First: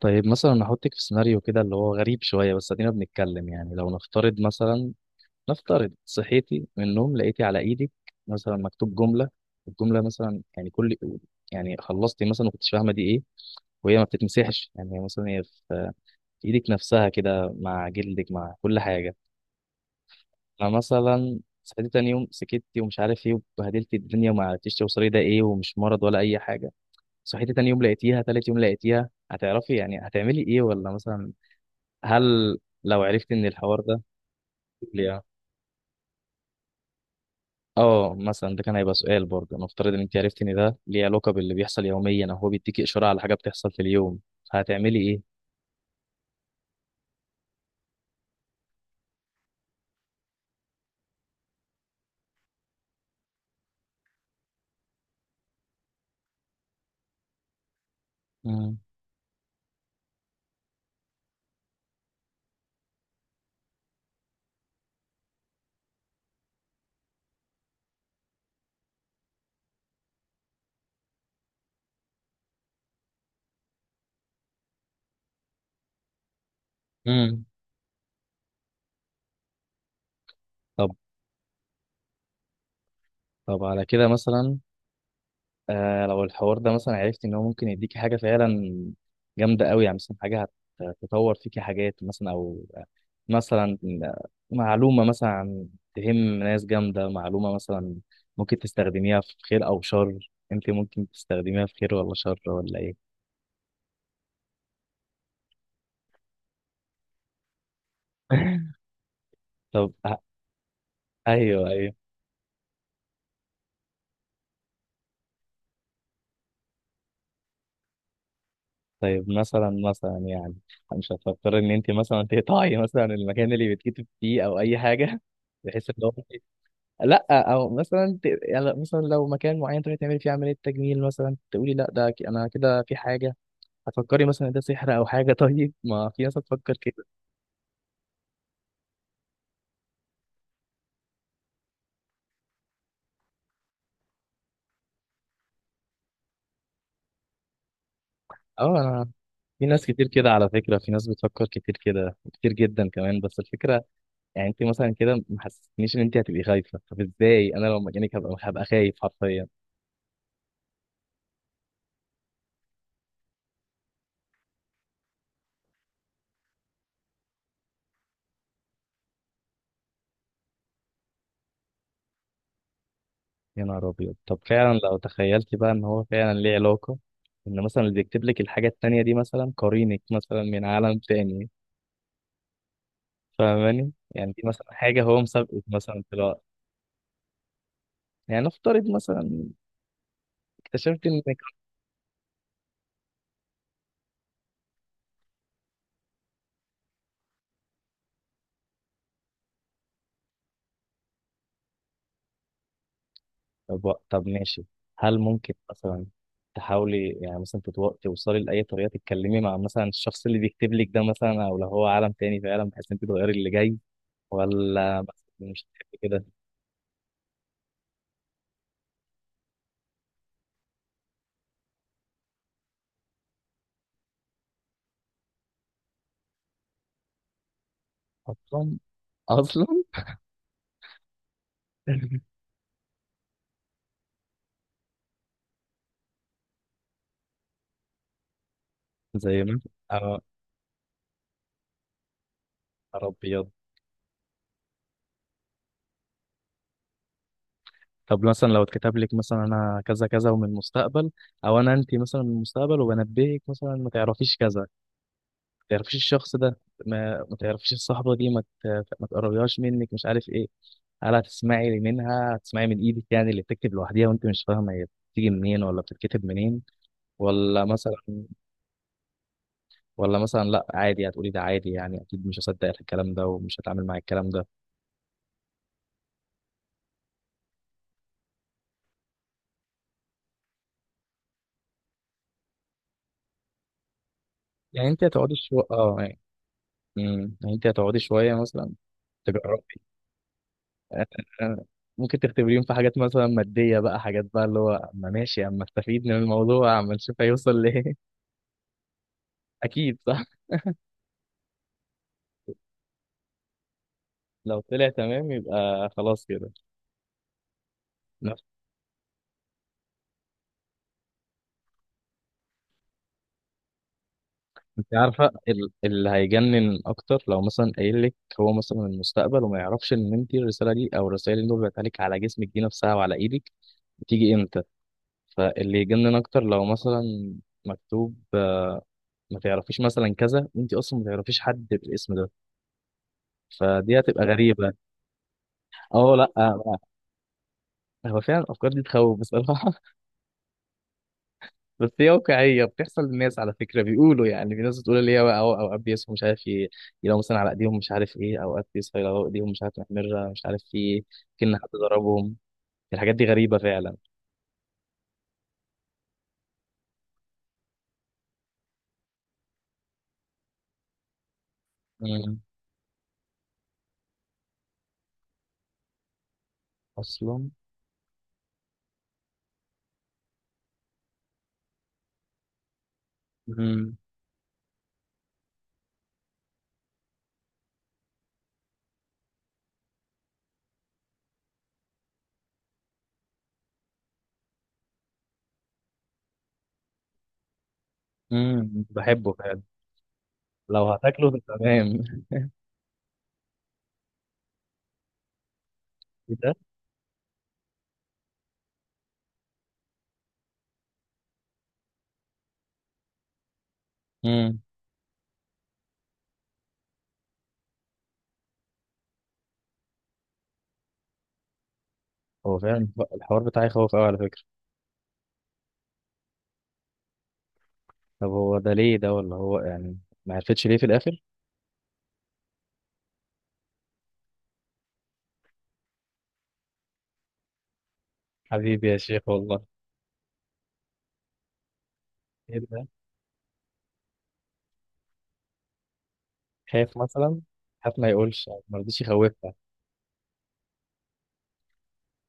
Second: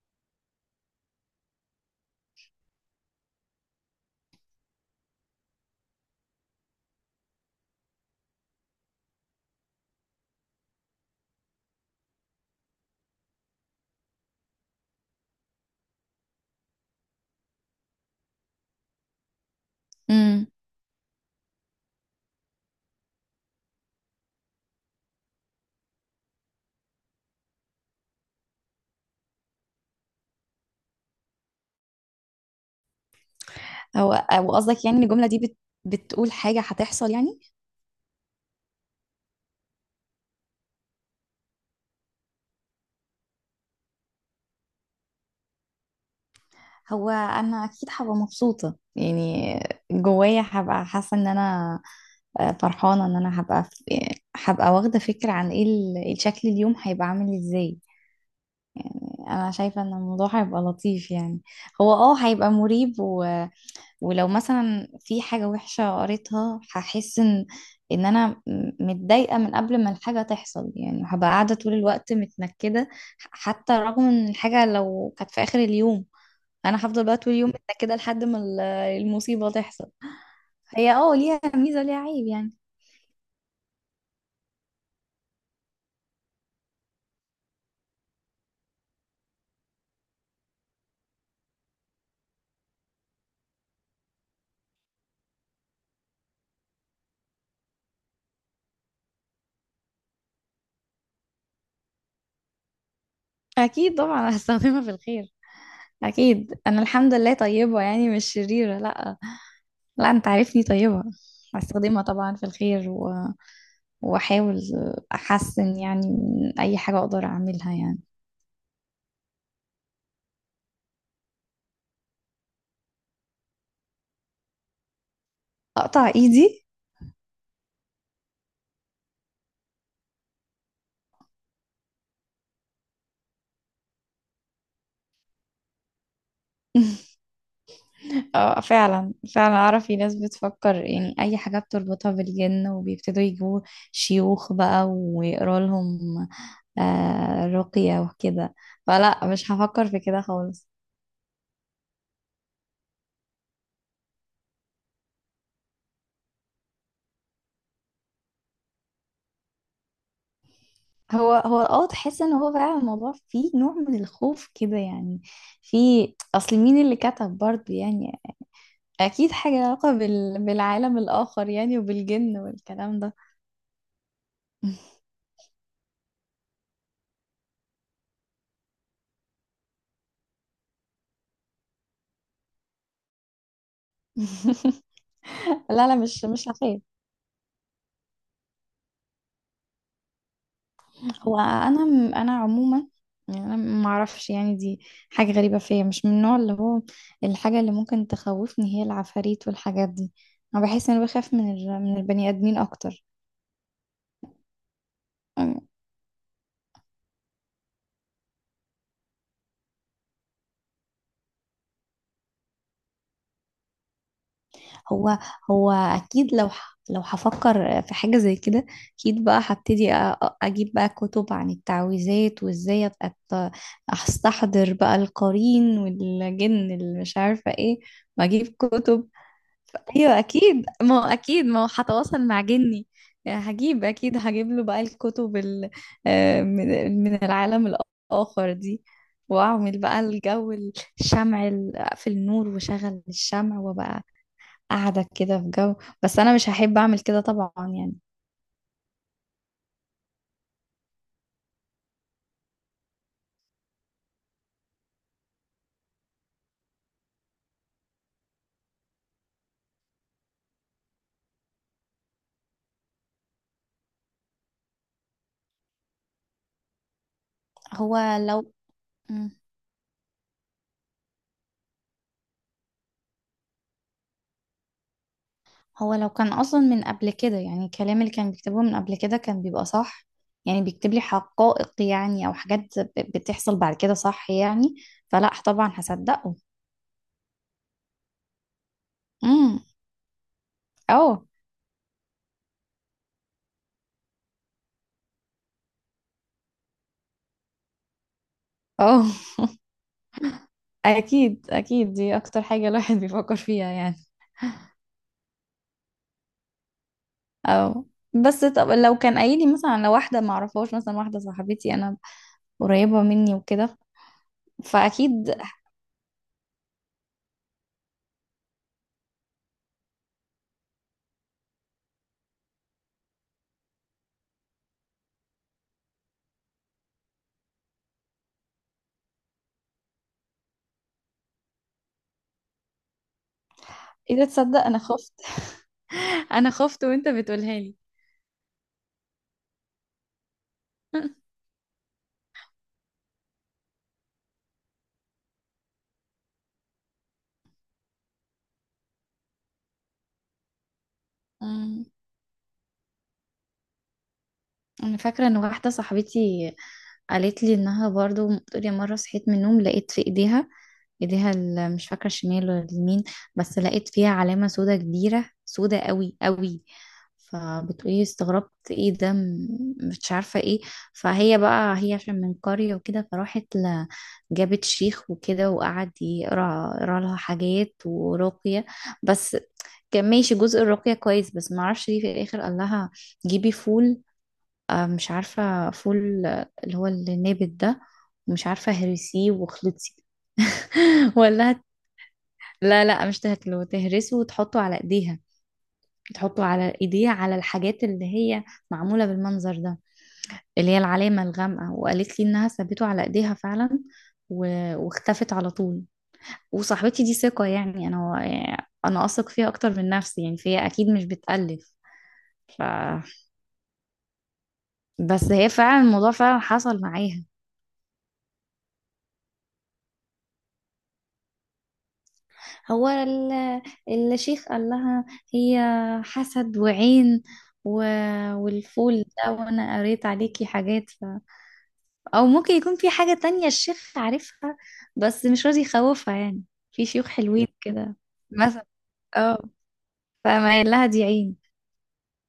طيب، مثلا نحطك في سيناريو كده اللي هو غريب شوية. بس ادينا بنتكلم، يعني لو نفترض صحيتي من النوم لقيتي على ايدك مثلا مكتوب جملة. الجملة مثلا يعني كل، يعني خلصتي مثلا ما كنتش فاهمة دي ايه، وهي ما بتتمسحش. يعني هي مثلا هي في ايدك نفسها كده، مع جلدك مع كل حاجة. امم فمثلا صحيتي تاني يوم سكتي ومش عارف ايه، وبهدلتي الدنيا وما عرفتيش توصلي ده ايه، ومش مرض ولا اي حاجة. صحيتي تاني يوم لقيتيها، تالت يوم لقيتيها، هتعرفي يعني هتعملي ايه؟ ولا مثلا هل لو عرفت ان الحوار ده هو قصدك يعني إن ليه؟ الجملة دي بتقول حاجة هتحصل يعني؟ اه مثلا ده كان هيبقى سؤال برضه. نفترض ان انت عرفت ان ده ليه علاقه باللي بيحصل يوميا، او هو بيديكي اشاره على حاجه بتحصل في اليوم، هتعملي ايه؟ هو أنا أكيد هبقى مبسوطة يعني، جوايا هبقى حاسة إن أنا فرحانة إن أنا هبقى واخدة فكرة عن إيه الشكل اليوم هيبقى عامل إزاي. امم. أنا شايفة إن الموضوع هيبقى لطيف يعني، هو هيبقى مريب. ولو مثلا في حاجة وحشة قريتها هحس ان انا متضايقة من قبل ما الحاجة تحصل، يعني هبقى قاعدة طول الوقت متنكدة. حتى رغم ان الحاجة لو كانت في اخر اليوم، انا هفضل بقى طول امم. اليوم متنكدة لحد ما المصيبة تحصل. طب. هي ليها ميزة ليها عيب يعني. طب على كده مثلا، آه، لو الحوار ده مثلا عرفت ان هو ممكن يديكي حاجه فعلا جامده قوي، يعني مثلا حاجه هتطور فيكي حاجات مثلا، او مثلا معلومه مثلا تهم ناس جامده، معلومه مثلا ممكن تستخدميها في خير او شر، انت ممكن تستخدميها في خير ولا شر ولا ايه؟ اكيد طبعا هستخدمها في الخير. اكيد انا الحمد لله طيبة يعني، مش شريرة، لا. طب لا، انت عارفني طيبة. ايوه، ايوه. هستخدمها طبعا في الخير واحاول احسن يعني من اي حاجة اقدر اعملها يعني. طيب مثلا يعني مش هتفكر ان انت مثلا تقطعي مثلا المكان اللي بتكتب فيه او اي حاجه، بحيث ان اقطع هو؟ ايدي؟ لا، او مثلا يعني مثلا لو مكان معين تروحي تعملي فيه عمليه تجميل مثلا، تقولي لا ده انا كده في حاجه، هتفكري مثلا إن ده سحر او حاجه. طيب، ما في ناس هتفكر كده. اه، فعلا فعلا اعرف في ناس بتفكر، يعني اي حاجة بتربطها بالجن وبيبتدوا يجيبوا شيوخ بقى ويقروا لهم رقية وكده. اه، انا فلا مش في ناس هفكر في كتير كده كده على خالص. فكره، في ناس بتفكر كتير كده، كتير جدا كمان، بس الفكره يعني انت مثلا كده ما حسستنيش ان انت هتبقي خايفه. طب ازاي؟ انا لو مكانك هبقى خايف حرفيا. هو تحس ان هو فعلا الموضوع فيه نوع من الخوف كده يعني. في، اصل مين اللي كتب برضه يعني؟ اكيد حاجة لها علاقة بالعالم الاخر يعني، وبالجن والكلام ده. يا نهار ابيض، طب فعلا لو تخيلتي بقى ان هو فعلا ليه علاقه، ان مثلا اللي بيكتب لك الحاجه التانيه دي مثلا قرينك مثلا من عالم تاني، فاهماني؟ يعني دي مثلا حاجة هو مسابقة لا لا، مثلا في مش الوقت. مش هخاف. يعني نفترض مثلا اكتشفت انك. هو انا عموما، يعني انا ما اعرفش يعني، دي حاجه غريبه فيا، مش من النوع اللي هو. الحاجه اللي ممكن تخوفني هي العفاريت والحاجات دي. انا بحس ان انا بخاف من من البني ادمين اكتر. طب، طب ماشي. هل ممكن أم، مثلا تحاولي يعني مثلا توصلي لأي طريقة تتكلمي مع مثلا الشخص اللي بيكتب لك ده مثلا، أو لو هو عالم تاني فعلا، بحيث انت تغيري اللي جاي؟ ولا هو مثلا مش هو هتحبي كده؟ اكيد لو هفكر في حاجه زي كده، اكيد بقى هبتدي اجيب بقى كتب عن التعويذات، وازاي ابقى استحضر بقى القرين والجن اللي مش عارفه ايه، واجيب أصلا كتب. أصلا ايوه اكيد، ما هو هتواصل مع جني يعني. هجيب له بقى الكتب من العالم الاخر دي. زي ما واعمل بقى أنا الجو، الشمع في النور، وشغل أبيض. الشمع، وبقى قاعده كده في جو. بس انا مش هحب اعمل كده طبعا يعني. طب مثلا لو اتكتب لك مثلا أنا كذا كذا ومن المستقبل، أو أنا أنت مثلا من المستقبل وبنبهك مثلا ما تعرفيش كذا، تعرفيش الشخص ده، ما تعرفيش الصحبة دي، ما، ما تقربيهاش منك، مش عارف ايه. هل هتسمعي منها، هتسمعي من ايدك يعني اللي بتكتب لوحديها وانت مش فاهمة هي بتيجي منين ولا بتتكتب منين؟ ولا مثلا، هو لو ولا مثلا لا عادي، هتقولي ده عادي يعني، اكيد مش هصدق الكلام ده ومش هتعامل مع الكلام ده. هو لو كان اصلا من قبل كده، يعني الكلام اللي كان بيكتبه من قبل كده كان بيبقى صح، يعني بيكتب لي حقائق يعني، او حاجات بتحصل بعد كده صح يعني. يعني انت فلا هتقعدي شوية طبعا اه يعني. هصدقه. مم. يعني انت هتقعدي شوية مثلا امم، تجربي. اه. ممكن تختبريهم في حاجات مثلا مادية بقى، حاجات بقى، اللي هو اما ماشي اما استفيد من الموضوع اما نشوف هيوصل ليه. اه. اكيد. اكيد اكيد، دي اكتر حاجة الواحد بيفكر فيها يعني. لو طلع تمام يبقى خلاص كده. اه، نفس. بس طب لو كان قايل لي مثلا على واحدة ما اعرفهاش، مثلا واحدة صاحبتي انا قريبة مني وكده، انت عارفه فاكيد. ال-، اللي هيجنن اكتر لو مثلا قايل لك هو مثلا المستقبل وما يعرفش ان انت الرساله دي او الرسائل اللي وقعت عليك على جسمك دي نفسها وعلى ايدك بتيجي امتى. فاللي يجنن اكتر لو مثلا مكتوب آه، ما تعرفيش مثلا كذا وانت اصلا ما تعرفيش حد بالاسم ده، فدي هتبقى اذا تصدق غريبه. انا خفت. اه، لا، انا آه. خفت وانت بتقولها لي. هو فعلا الافكار دي تخوف بصراحه، بس هي واقعية بتحصل للناس على فكرة، بيقولوا يعني في ناس بتقول اللي هي بقى أوقات بيصحوا مش عارف يلاقوا مثلا على إيديهم مش عارف إيه، أوقات بيصحوا يلاقوا إيديهم مش عارف محمرة مش عارف في إيه، كأن حد ضربهم. الحاجات دي غريبة فعلا. انا فاكره ان واحده صاحبتي قالت لي انها برضو بتقول، يا مره صحيت من النوم لقيت في ايديها مش فاكره مم. الشمال ولا اليمين. بس لقيت فيها علامه سودا كبيره، سودا قوي قوي. أصلا. فبتقولي استغربت ايه ده، مش عارفه ايه. فهي بقى هي عشان من قريه وكده، فراحت مم. جابت شيخ وكده، وقعد يقرا يقرا لها حاجات ورقيه. بس كان ماشي جزء الرقيه كويس، بس ما اعرفش ليه في الاخر قال لها جيبي فول. مش عارفة فول، اللي هو النابت ده. ومش مم. عارفة هرسيه بحبه فعلا. واخلطي. لو هتاكله ولا هت... تمام. لا لا، مش تهرسه وتحطه على ايديها. إيه تحطه ده؟ على ايديها، على الحاجات اللي هي معمولة بالمنظر ده، اللي هي العلامة الغامقة. وقالت لي انها سابته على ايديها فعلا و... مم. واختفت على طول. وصاحبتي دي ثقة يعني، انا اثق فيها اكتر من نفسي يعني، فهي اكيد مش بتألف. هو ف... فعلا الحوار بتاعي خوف أوي على فكرة. بس هي فعلا الموضوع فعلا حصل معاها. طب هو ده ليه ده؟ ولا هو يعني ما عرفتش ليه في الآخر. هو الشيخ قال لها هي حسد وعين، و... حبيبي يا والفول شيخ، ده والله. وانا قريت عليكي حاجات. او ممكن إيه يكون ده؟ في حاجة تانية الشيخ عارفها بس مش راضي يخوفها يعني. في خايف شيوخ مثلا، حلوين كده خاف ما يقولش، مثلا. ما رضيش اه، يخوفها. فما قال لها دي عين.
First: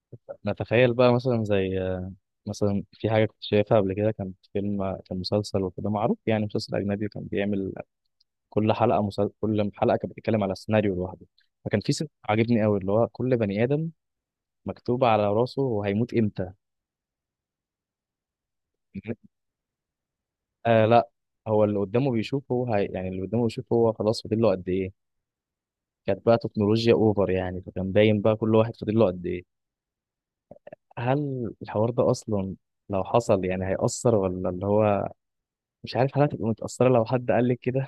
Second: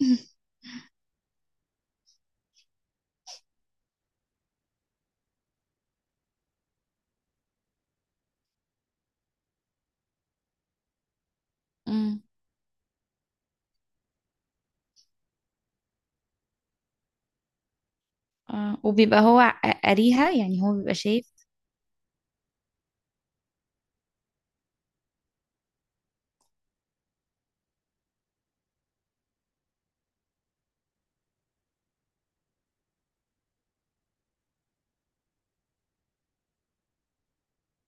نتخيل بقى مثلا زي آه، مثلا في حاجة كنت شايفها قبل كده، كان فيلم كان مسلسل وكده معروف، يعني مسلسل أجنبي كان بيعمل كل حلقة مسل... كل حلقة كانت بتتكلم على سيناريو لوحده. فكان في سيناريو امم عاجبني قوي اللي هو كل بني آدم مكتوب على راسه هو هيموت إمتى. آه. وبيبقى هو قاريها يعني، هو آه بيبقى لا، شايف. هو اللي قدامه بيشوفه، هو هي... يعني اللي قدامه بيشوفه هو خلاص فاضل له قد إيه. كانت بقى تكنولوجيا أوفر يعني، فكان باين بقى كل واحد فاضل له قد إيه. هل الحوار ده أصلا لو حصل يعني هيأثر، ولا اللي هو مش عارف، هل هتبقى متأثرة لو حد قال لك كده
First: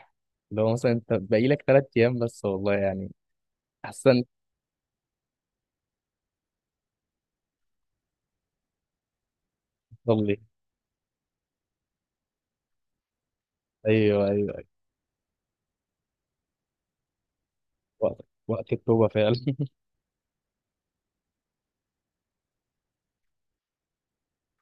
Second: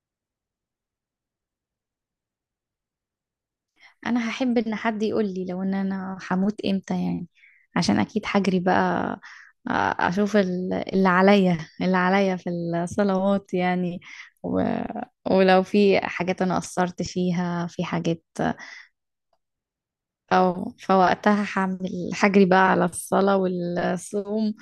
لو مثلا انت باقي لك 3 ايام بس؟ والله يعني احسن. انا هحب ان حد يقول لي لو ان انا هموت امتى يعني، عشان اكيد هجري بقى تصلي. اشوف اللي عليا في الصلوات يعني. ايوه، ايوه، و... ايوه. ولو في حاجات انا قصرت فيها، في وقت، حاجات، وقت التوبة فعلا. او فوقتها هعمل هجري بقى على الصلاة والصوم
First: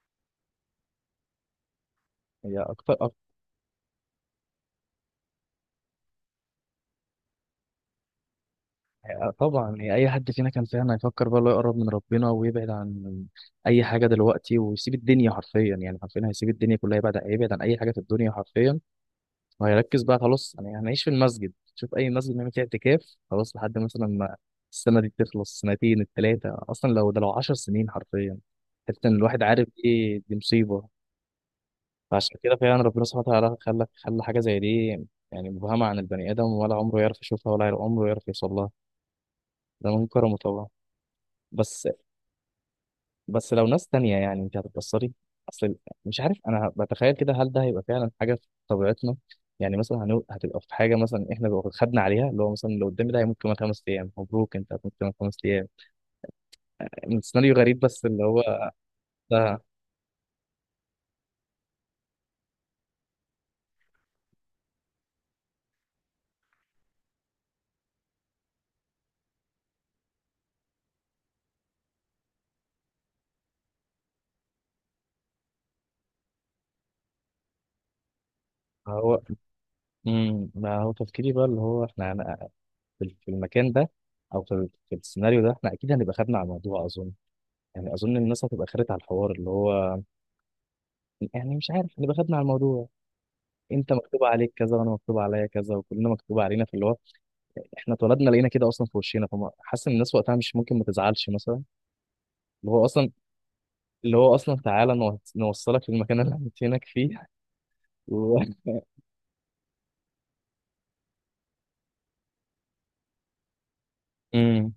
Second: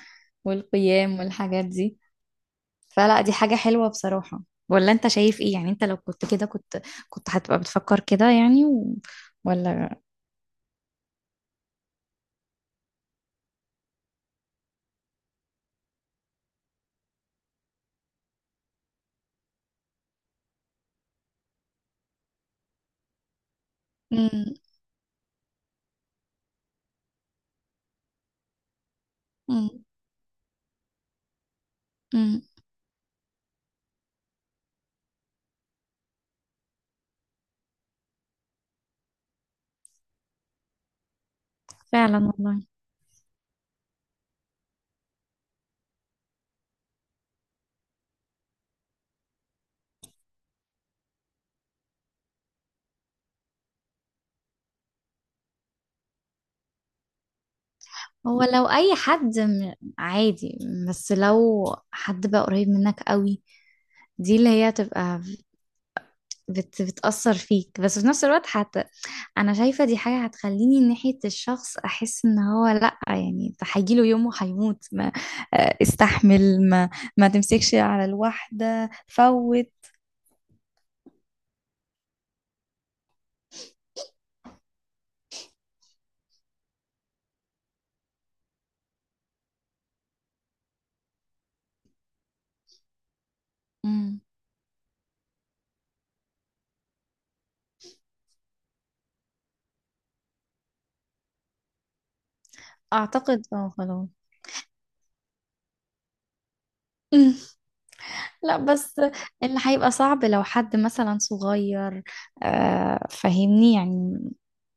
والقيام والحاجات دي. هي اكتر فلا أكتر. دي حاجة حلوة بصراحة. ولا انت شايف ايه يعني؟ انت لو كنت كده، كنت هتبقى بتفكر كده يعني طبعا، هي ولا؟ اي حد فينا كان فعلا هيفكر بقى اللي هو يقرب من ربنا ويبعد عن اي حاجة دلوقتي، ويسيب الدنيا حرفيا. يعني حرفيا هيسيب الدنيا كلها، يبعد هيبعد عن اي حاجة في الدنيا حرفيا. وهيركز بقى خلاص، يعني هنعيش في المسجد، شوف اي مسجد نعمل فيه اعتكاف، خلاص لحد مثلا ما السنه دي تخلص، سنتين، التلاته، اصلا لو ده لو 10 سنين حرفيا. حتى ان الواحد عارف مم. ايه دي مصيبه. فعشان امم كده فعلا ربنا سبحانه وتعالى خلى حاجه زي دي يعني مبهمه عن البني ادم، ولا عمره يعرف يشوفها ولا عمره يعرف يوصل لها. ده من كرمه طبعا. بس فعلا والله. بس لو ناس تانية يعني انت هتتأثري. اصل مش عارف، انا بتخيل كده هل ده هيبقى فعلا حاجة في طبيعتنا. يعني مثلا هنو...، هتبقى في حاجة مثلا احنا لو خدنا عليها اللي هو مثلا لو قدامي ده هيموت كمان 5 ايام، مبروك انت هتموت كمان 5 ايام. من سيناريو غريب بس اللي هو هو لو اي حد ده عادي. بس لو حد بقى قريب منك قوي، دي اللي هي تبقى بتأثر فيك. بس في نفس الوقت حتى، انا شايفة دي حاجة هتخليني ناحية الشخص احس ان هو لا، يعني ده هيجيله يوم وهيموت، ما استحمل. ما تمسكش على الواحدة هو. فوت. امم. ما هو تفكيري بقى اللي هو احنا هن...، في المكان ده او في ال-، في السيناريو ده، احنا اكيد هنبقى خدنا على الموضوع اظن. يعني اظن الناس هتبقى خدت على الحوار اللي هو يعني مش عارف، هنبقى خدنا على الموضوع. انت امم مكتوب عليك كذا وانا مكتوب عليا كذا، وكلنا مكتوب علينا في اللي هو احنا اتولدنا لقينا كده اصلا في وشنا. فحاسس ان الناس وقتها مش ممكن ما تزعلش مثلا، اللي هو اصلا، اعتقد خلاص. اللي هو اصلا تعالى نوصلك للمكان اللي هنتينك فيه. أمم. و-. لا بس اللي هيبقى صعب لو حد مثلا صغير، فاهمني يعني. امم.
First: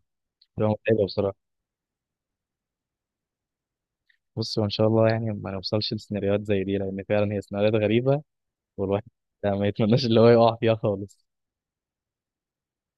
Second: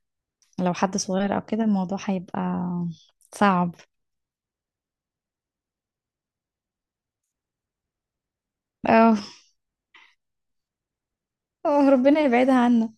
تبقى لو حد متعبه صغير او بصراحه. كده الموضوع هيبقى صعب. بص، هو ان شاء الله يعني ما نوصلش لسيناريوهات زي دي، لان فعلا هي سيناريوهات غريبه، والواحد اه، ما يتمناش اللي هو يقع فيها خالص. ربنا يبعدها عنا.